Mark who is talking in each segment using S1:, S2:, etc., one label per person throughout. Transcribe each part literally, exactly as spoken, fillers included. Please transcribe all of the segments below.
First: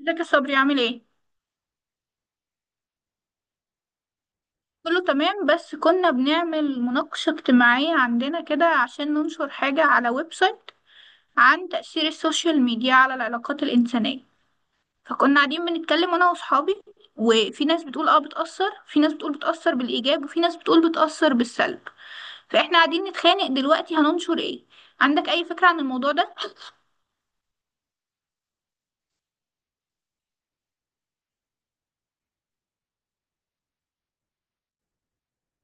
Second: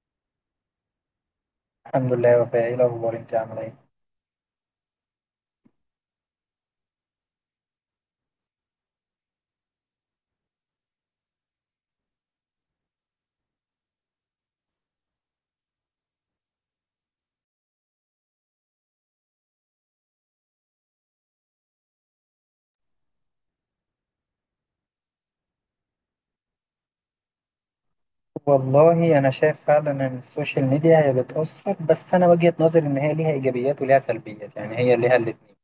S1: ازيك يا صبري عامل ايه؟
S2: الحمد لله يا وفاء، ايه الاخبار؟ انت عامله ايه؟
S1: كله تمام، بس كنا بنعمل مناقشة اجتماعية عندنا كده عشان ننشر حاجة على ويب سايت عن تأثير السوشيال ميديا على العلاقات الإنسانية. فكنا قاعدين بنتكلم أنا وأصحابي، وفي ناس بتقول اه بتأثر، في ناس بتقول بتأثر بالإيجاب، وفي ناس بتقول بتأثر بالسلب. فإحنا قاعدين نتخانق دلوقتي هننشر ايه؟ عندك أي فكرة عن الموضوع ده؟
S2: والله انا شايف فعلا ان السوشيال ميديا هي بتاثر، بس انا وجهه نظري ان هي ليها ايجابيات وليها سلبيات، يعني هي ليها الاثنين.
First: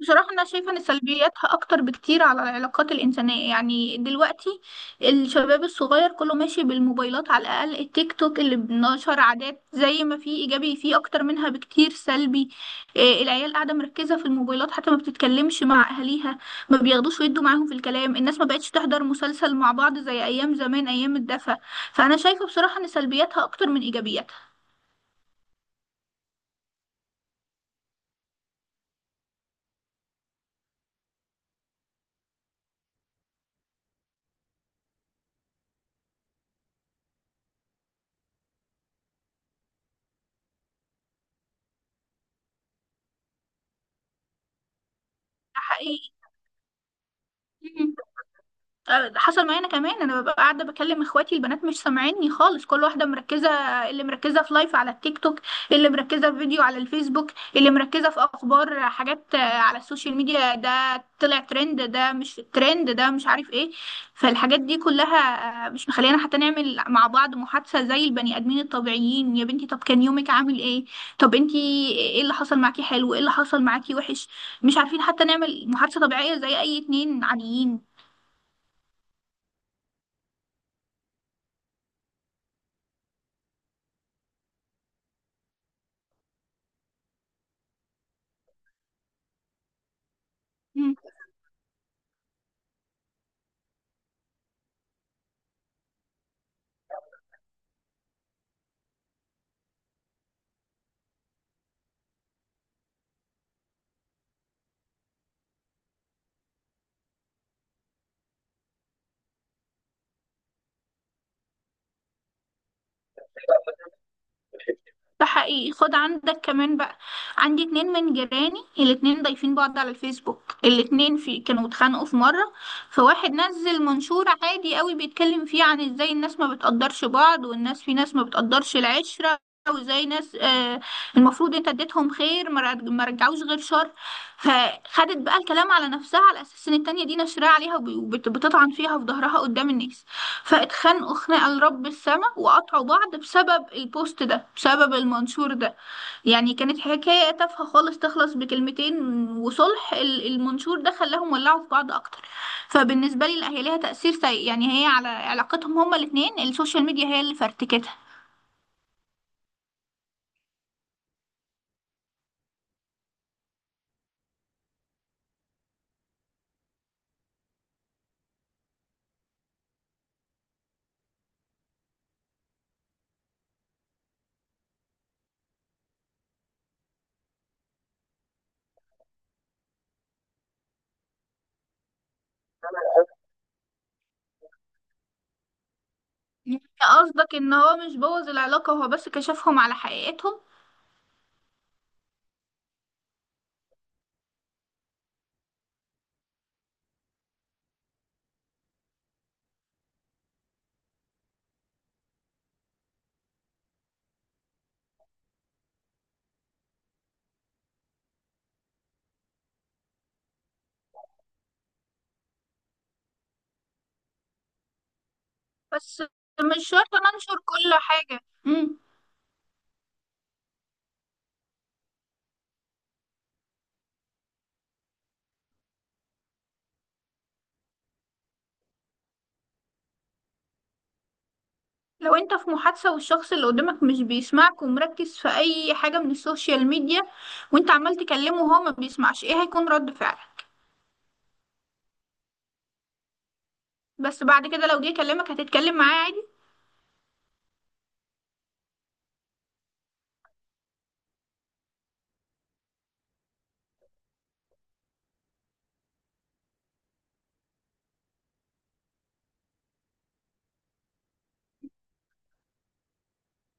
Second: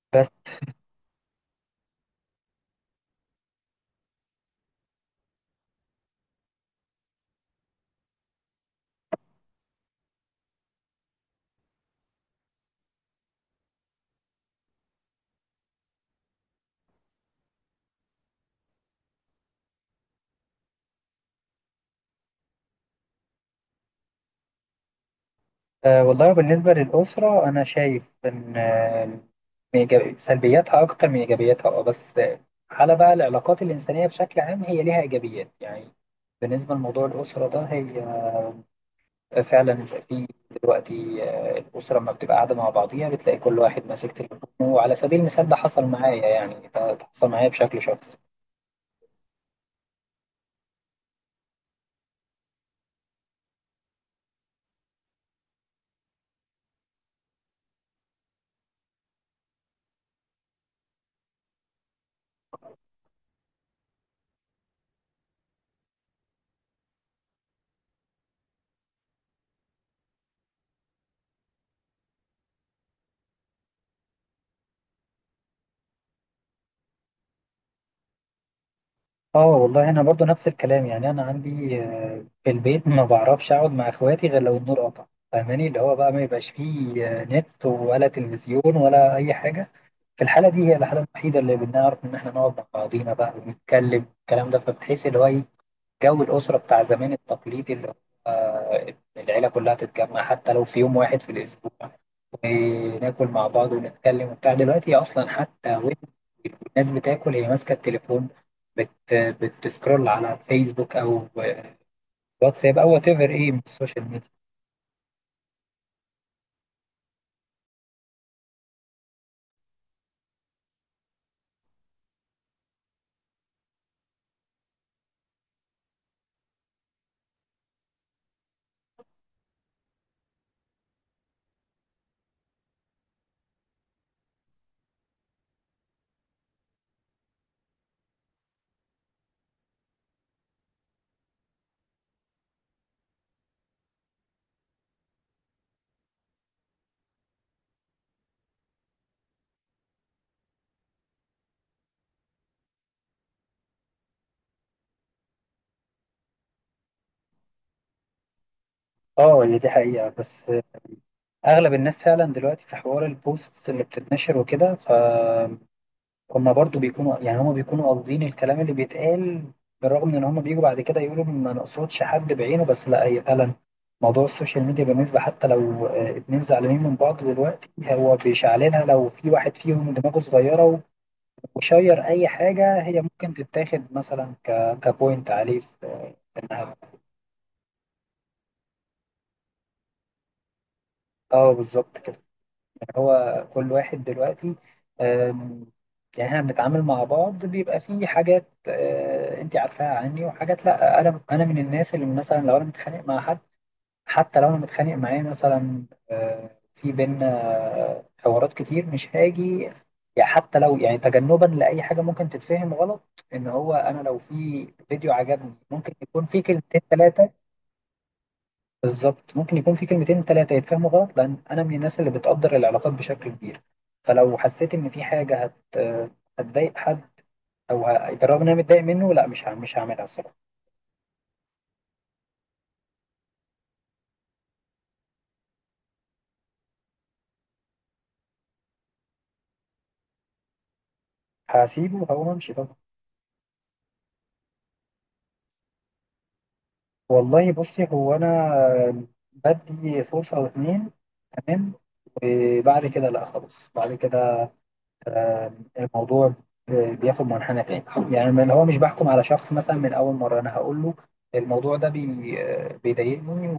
S1: بصراحة
S2: بس
S1: أنا شايفة إن سلبياتها أكتر بكتير على العلاقات الإنسانية. يعني دلوقتي الشباب الصغير كله ماشي بالموبايلات، على الأقل التيك توك اللي بنشر عادات، زي ما في إيجابي فيه أكتر منها بكتير سلبي. إيه، العيال قاعدة مركزة في الموبايلات، حتى ما بتتكلمش مع أهاليها، ما بياخدوش ويدوا معاهم في الكلام. الناس ما بقتش تحضر مسلسل مع بعض زي أيام زمان، أيام الدفا. فأنا شايفة بصراحة إن سلبياتها أكتر من إيجابياتها.
S2: آه، والله بالنسبه للاسره انا شايف ان آه، من إيجابي- سلبياتها اكتر من ايجابياتها. اه بس آه، على بقى العلاقات الانسانيه بشكل عام هي ليها ايجابيات، يعني بالنسبه لموضوع الاسره ده هي فعلا في دلوقتي. آه، الأسرة لما بتبقى قاعدة مع بعضيها بتلاقي كل واحد ماسك تليفونه، وعلى سبيل المثال
S1: ده
S2: ده حصل
S1: حقيقي.
S2: معايا، يعني ده حصل معايا بشكل شخصي.
S1: أه، حصل معايا انا كمان. انا ببقى قاعده بكلم اخواتي البنات، مش سامعيني خالص، كل واحده مركزه. اللي مركزه في لايف على التيك توك، اللي مركزه في فيديو على الفيسبوك، اللي مركزه في اخبار حاجات آه، على السوشيال ميديا، ده طلع ترند، ده مش ترند، ده مش عارف ايه. فالحاجات دي كلها آه، مش مخلينا حتى نعمل مع بعض محادثه زي البني ادمين الطبيعيين. يا بنتي، طب كان يومك عامل ايه؟ طب انتي ايه اللي حصل معاكي حلو؟ ايه اللي حصل معاكي وحش؟ مش عارفين حتى نعمل محادثه طبيعيه زي اي اتنين عاديين.
S2: اه والله انا برضو نفس الكلام، يعني انا عندي آه، في البيت ما بعرفش اقعد مع اخواتي غير لو النور قطع، فاهماني؟ اللي هو بقى ما يبقاش فيه آه، نت ولا تلفزيون ولا اي حاجه. في الحاله دي، هي الحاله الوحيده اللي بنعرف ان احنا نقعد مع بعضينا بقى ونتكلم الكلام ده، فبتحس اللي هو ايه، جو الأسرة بتاع زمان التقليدي، اللي هو آه، العيلة كلها تتجمع حتى لو في يوم واحد في الأسبوع، وناكل مع بعض ونتكلم وبتاع. دلوقتي أصلا حتى وين الناس بتاكل هي ماسكة التليفون، بت بتسكرول على الفيسبوك أو واتساب أو وات ايفر إيه من السوشيال ميديا.
S1: ده حقيقي. خد عندك كمان بقى، عندي اتنين من جيراني، الاتنين ضايفين بعض على الفيسبوك. الاتنين في كانوا اتخانقوا في مرة، فواحد نزل منشور عادي قوي بيتكلم فيه عن ازاي الناس ما بتقدرش بعض، والناس في ناس ما بتقدرش العشرة، وازاي ناس آه المفروض انت اديتهم خير ما رج- ما رجعوش غير شر. فخدت بقى الكلام على نفسها، على اساس ان التانية دي نشرها عليها وبتطعن فيها في ظهرها قدام الناس. فاتخانقوا خناقة لرب السماء، وقطعوا بعض بسبب البوست ده، بسبب المنشور ده. يعني كانت حكاية تافهة خالص تخلص بكلمتين، وصلح ال- المنشور ده خلاهم ولعوا في بعض أكتر. فبالنسبة لي لا، هي ليها تأثير سيء. يعني هي على علاقتهم هما الاتنين، السوشيال ميديا هي اللي فرتكتها.
S2: اه هي دي حقيقة. بس أغلب الناس فعلا دلوقتي في حوار البوستس اللي بتتنشر وكده، ف هما برضو بيكونوا، يعني هما بيكونوا قاصدين الكلام اللي بيتقال، بالرغم من ان هما بيجوا بعد كده يقولوا ما نقصدش حد بعينه. بس لا، هي فعلا موضوع السوشيال ميديا بالنسبة، حتى لو آه، اتنين زعلانين من بعض دلوقتي، هو بيشعلنها. لو في واحد فيهم دماغه صغيرة وشير أي حاجة، هي ممكن تتاخد مثلا ك... كبوينت عليه في
S1: يعني
S2: إنها.
S1: قصدك إن هو مش بوظ العلاقة، هو بس كشفهم على حقيقتهم.
S2: اه بالظبط كده. هو كل واحد دلوقتي، آم، يعني احنا بنتعامل مع بعض بيبقى في حاجات، آه، انت عارفاها عني، وحاجات لا. انا انا من الناس اللي مثلا لو انا متخانق مع حد، حتى لو انا متخانق معاه مثلا، آه، في بينا آه، حوارات كتير مش هاجي، يعني حتى لو، يعني تجنبا لاي حاجه ممكن تتفهم غلط. ان هو انا لو في فيديو عجبني ممكن
S1: بس
S2: يكون في
S1: مش
S2: كلمتين
S1: شرط
S2: ثلاثه.
S1: ننشر كل حاجة. مم.
S2: بالظبط، ممكن يكون في كلمتين تلاتة يتفهموا غلط، لأن أنا من الناس اللي بتقدر العلاقات بشكل كبير. فلو حسيت إن في حاجة هت هتضايق حد، أو ه... بالرغم إن أنا متضايق منه، لا، مش ه... مش هعملها الصراحة.
S1: لو انت في محادثة والشخص اللي قدامك مش بيسمعك ومركز في اي حاجة من السوشيال ميديا، وانت عمال تكلمه وهو ما بيسمعش، ايه هيكون رد فعلك؟
S2: هسيبه وهقوم أمشي طبعا.
S1: بس بعد كده لو جه يكلمك هتتكلم معاه عادي؟
S2: والله بصي، هو أنا بدي فرصة أو اتنين، تمام، وبعد كده لا خلاص. بعد كده آه، الموضوع بياخد منحنى تاني، يعني من هو مش بحكم على شخص مثلا من أول مرة. أنا هقول له الموضوع ده بي... آه، بيضايقني،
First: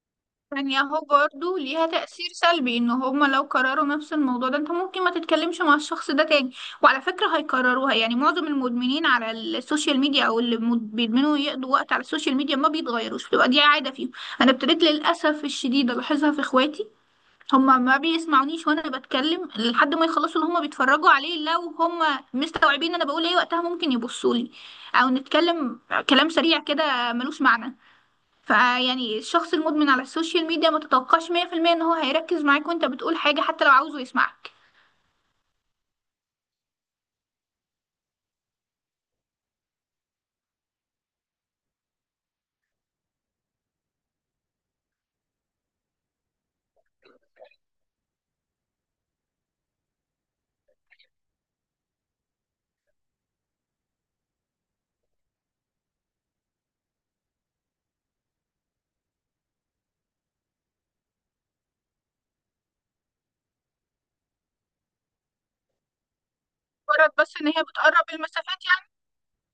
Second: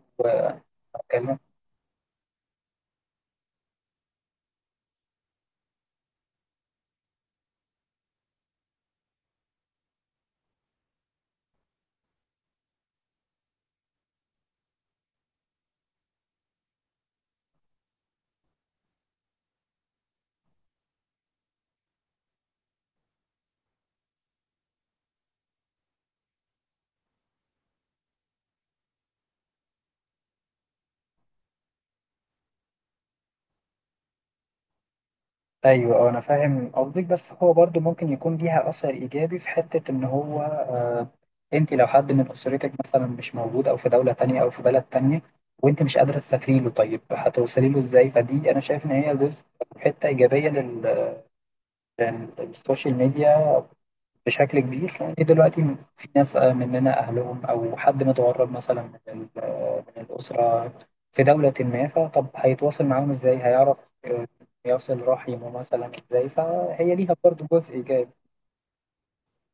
S1: يعني اهو
S2: وهكلمك.
S1: برضه ليها تأثير سلبي، ان هما لو كرروا نفس الموضوع ده انت ممكن ما تتكلمش مع الشخص ده تاني. وعلى فكرة هيكرروها، يعني معظم المدمنين على السوشيال ميديا او اللي مد- بيدمنوا يقضوا وقت على السوشيال ميديا ما بيتغيروش، بتبقى دي عادة فيهم. انا ابتديت للأسف الشديد الاحظها في اخواتي. هما ما بيسمعونيش وانا بتكلم لحد ما يخلصوا اللي هما بيتفرجوا عليه. لو هما مستوعبين انا بقول ايه، وقتها ممكن يبصوا لي او نتكلم كلام سريع كده ملوش معنى. فيعني الشخص المدمن على السوشيال ميديا ما تتوقعش مية بالمية ان هو هيركز معاك وانت بتقول حاجة، حتى لو عاوزه يسمعك.
S2: ايوه، أه، انا فاهم قصدك. بس هو برضو ممكن يكون ليها اثر ايجابي في حته، ان هو آه، انت لو حد من اسرتك مثلا مش موجود او في دوله تانية او في بلد تانية، وانت مش قادره تسافري له، طيب هتوصلي له ازاي؟ فدي انا شايف ان هي جزء، حته ايجابيه لل- للسوشيال ميديا بشكل كبير. لأن دلوقتي في ناس آه، مننا أهلهم أو حد متغرب مثلا من ال- آه، من الأسرة في دولة ما، فطب هيتواصل معاهم إزاي؟ هيعرف آه، يصل رحمه مثلا إزاي؟ فهي
S1: مجرد
S2: ليها
S1: بس
S2: برضو
S1: ان هي
S2: جزء
S1: بتقرب
S2: إيجابي.
S1: المسافات.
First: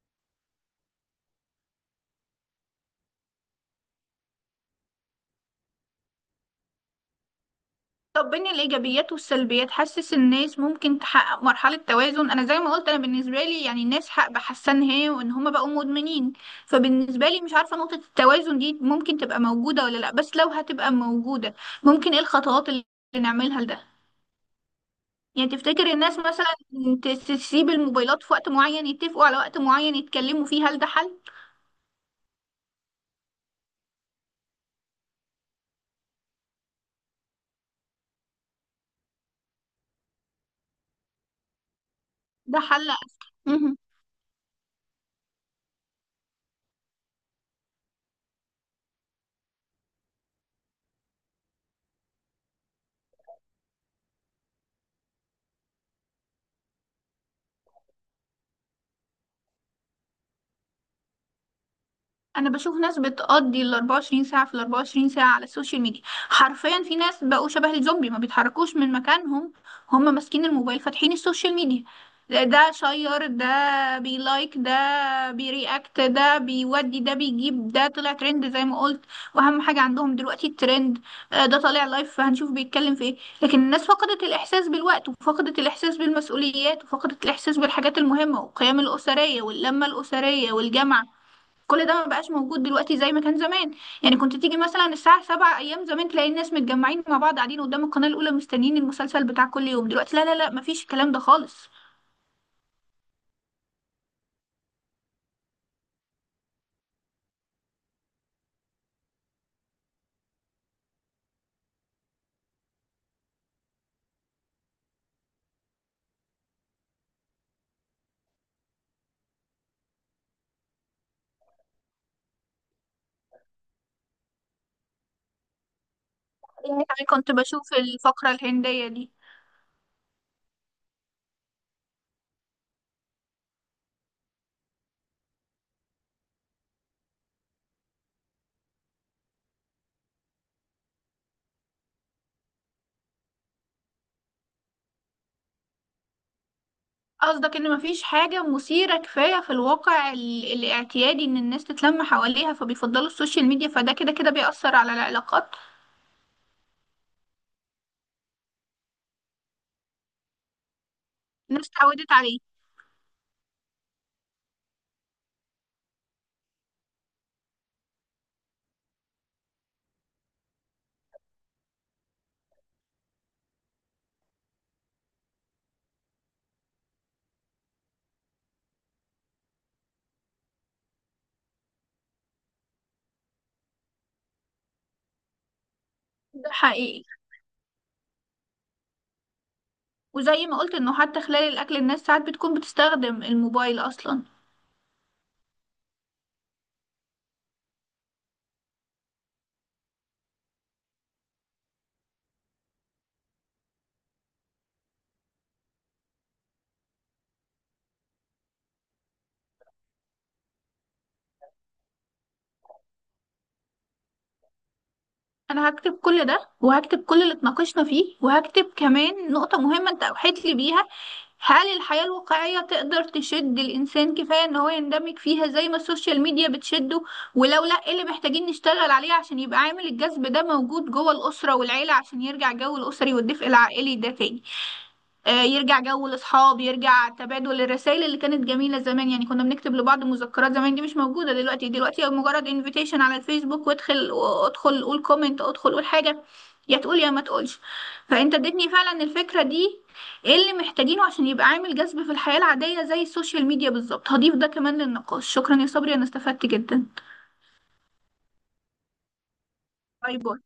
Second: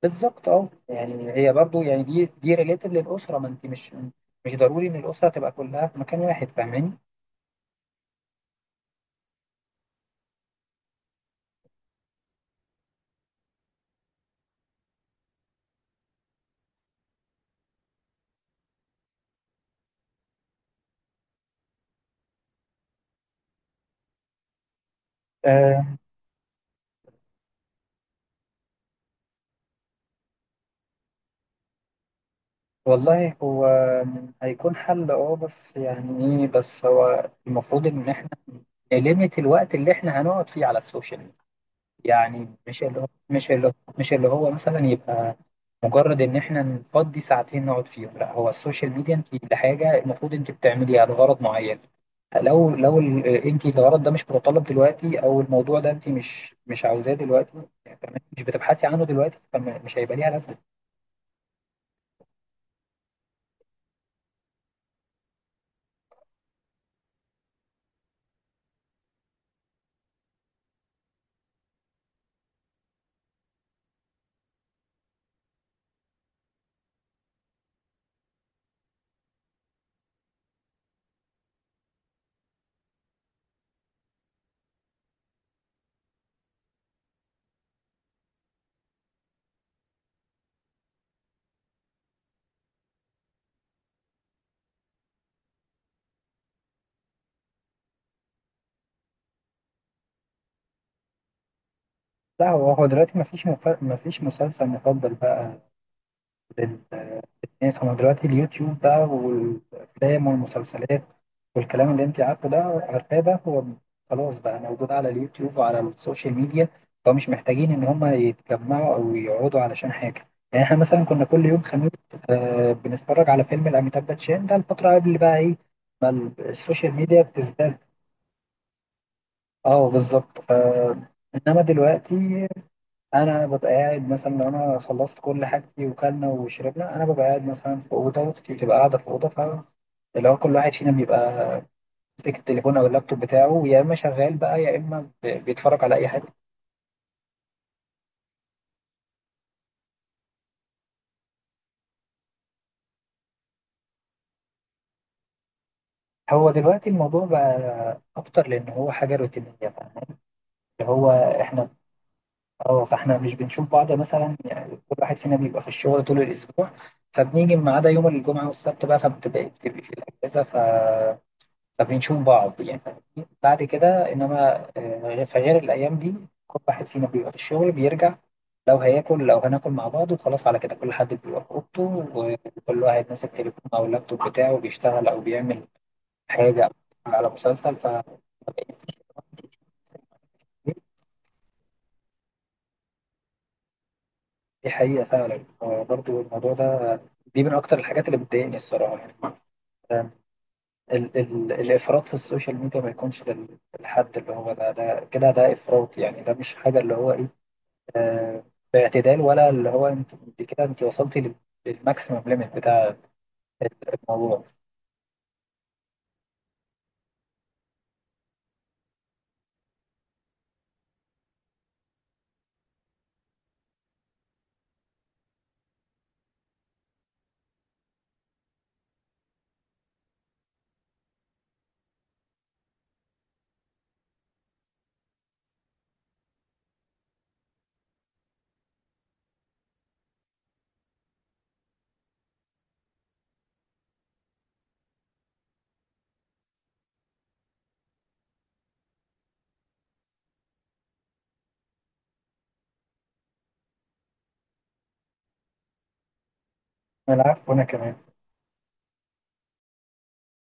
S2: بالظبط، أه، يعني هي برضو، يعني دي دي ريليتد للأسرة، ما أنت مش مش ضروري إن الأسرة تبقى كلها في مكان واحد، فاهماني؟
S1: طب بين الإيجابيات والسلبيات، حاسس الناس ممكن تحقق مرحلة توازن؟ أنا زي ما قلت، أنا بالنسبة لي، يعني الناس حق بحسها إن هي وإن هما بقوا مدمنين. فبالنسبة لي مش عارفة نقطة التوازن دي ممكن تبقى موجودة ولا لأ. بس لو هتبقى موجودة، ممكن إيه الخطوات اللي نعملها لده؟ يعني تفتكر الناس مثلا تس- تسيب الموبايلات في وقت معين، يتفقوا على وقت معين يتكلموا فيه، هل ده حل؟
S2: والله هو هيكون حل، اه، بس يعني ايه، بس هو المفروض ان احنا نليمت الوقت اللي احنا هنقعد فيه على السوشيال ميديا. يعني
S1: ده
S2: مش
S1: حل
S2: اللي هو، مش اللي هو
S1: أذكى.
S2: مش اللي هو مثلا يبقى مجرد ان احنا نفضي ساعتين نقعد فيهم، لا. هو السوشيال ميديا انت لحاجه المفروض انت بتعمليها لغرض معين. لو لو ال- آه، انت الغرض ده مش متطلب دلوقتي، او الموضوع ده انت مش مش عاوزاه دلوقتي، يعني مش بتبحثي عنه دلوقتي، فمش هيبقى ليها لازمه.
S1: انا بشوف ناس بتقضي ال أربعة وعشرين ساعه في ال أربعة وعشرين ساعه على السوشيال ميديا. حرفيا في ناس بقوا شبه الزومبي ما بيتحركوش من مكانهم. هم ماسكين الموبايل فاتحين السوشيال ميديا. ده ده شير، ده بيلايك، ده بيرياكت، ده بيودي، ده بيجيب، ده طلع ترند، زي ما قلت. واهم حاجه عندهم دلوقتي الترند. آه، ده طالع لايف، فهنشوف بيتكلم في ايه. لكن الناس فقدت الاحساس بالوقت، وفقدت الاحساس بالمسؤوليات، وفقدت الاحساس بالحاجات المهمه والقيم الاسريه واللمه الاسريه والجامعه. كل ده ما بقاش موجود دلوقتي زي ما كان زمان. يعني كنت تيجي مثلا الساعة سبعة أيام زمان، تلاقي الناس متجمعين مع بعض قاعدين قدام القناة الأولى مستنيين المسلسل بتاع كل يوم. دلوقتي لا لا لا، مفيش الكلام ده خالص.
S2: لا، هو هو دلوقتي مفيش مف... مفيش مسلسل مفضل بقى للناس. هو دلوقتي اليوتيوب بقى والأفلام والمسلسلات والكلام اللي أنت عارفه ده عارفاه ده. هو خلاص بقى موجود على اليوتيوب وعلى السوشيال ميديا، فمش محتاجين إن هما يتجمعوا أو يقعدوا علشان حاجة. يعني إحنا مثلا كنا كل يوم خميس آه بنتفرج على فيلم لأميتاب باتشان، ده الفترة قبل بقى إيه
S1: يعني
S2: السوشيال
S1: أنا
S2: ميديا
S1: كنت بشوف
S2: بتزداد.
S1: الفقرة الهندية دي.
S2: أه بالظبط. آه، إنما دلوقتي انا ببقى قاعد مثلا، لو انا خلصت كل حاجتي وكلنا وشربنا، انا ببقى قاعد مثلا في اوضه وأختي بتبقى قاعده في اوضه، فاللي هو كل واحد فينا بيبقى ماسك التليفون او اللابتوب بتاعه، يا اما شغال بقى يا اما ب- بيتفرج على اي حاجه.
S1: قصدك إن مفيش حاجة مثيرة كفاية في الواقع ال- الاعتيادي إن الناس تتلم حواليها، فبيفضلوا السوشيال ميديا، فده كده كده بيأثر على العلاقات.
S2: هو دلوقتي الموضوع بقى اكتر لان هو حاجه روتينيه بقى. اللي هو
S1: الناس
S2: احنا،
S1: اتعودت عليه.
S2: اه، فاحنا مش بنشوف بعض مثلا، يعني كل واحد فينا بيبقى في الشغل طول الاسبوع، فبنيجي ما عدا يوم الجمعه والسبت بقى، فبتبقى بتبقى في الاجازه فبنشوف بعض يعني بعد كده. إنما آه، في غير الأيام دي كل واحد فينا بيبقى في الشغل، بيرجع لو هياكل، لو هناكل مع بعض وخلاص، على كده كل حد بيبقى في أوضته وكل واحد ماسك تليفون أو اللابتوب بتاعه بيشتغل أو بيعمل
S1: ده
S2: حاجة أو
S1: حقيقي.
S2: بيتفرج على مسلسل، فدي
S1: وزي ما قلت إنه حتى خلال الأكل الناس ساعات بتكون بتستخدم الموبايل أصلا.
S2: حقيقة فعلا. برضو الموضوع ده، دي من أكتر الحاجات اللي بتضايقني الصراحة، يعني ال ال الإفراط في السوشيال ميديا، ما يكونش لل- للحد اللي هو ده، ده كده ده إفراط، يعني ده مش حاجة اللي هو إيه، آه، باعتدال، ولا اللي هو انت انت كده انت وصلتي لل- للماكسيمم ليميت بتاع الموضوع.
S1: انا هكتب كل ده، وهكتب كل اللي اتناقشنا فيه، وهكتب كمان نقطة مهمة انت اوحيت لي بيها. هل الحياة الواقعية تقدر تشد الانسان كفاية ان هو يندمج فيها زي ما السوشيال ميديا بتشده؟ ولو لا، ايه اللي محتاجين نشتغل عليه عشان يبقى عامل الجذب ده موجود جوه الاسرة والعيلة، عشان يرجع جو الاسري والدفء العائلي ده تاني. آه، يرجع جو الاصحاب، يرجع تبادل الرسائل اللي كانت جميله زمان. يعني كنا بنكتب لبعض مذكرات زمان، دي مش موجوده دلوقتي. دلوقتي مجرد انفيتيشن على الفيسبوك وادخل، ادخل قول كومنت، ادخل قول حاجه، يا تقول يا ما تقولش. فانت اديتني فعلا الفكره دي، ايه اللي محتاجينه عشان يبقى عامل جذب في الحياه العاديه زي السوشيال ميديا بالظبط. هضيف ده كمان للنقاش. شكرا يا صبري، انا استفدت جدا.
S2: العفو، وانا كمان.
S1: باي باي.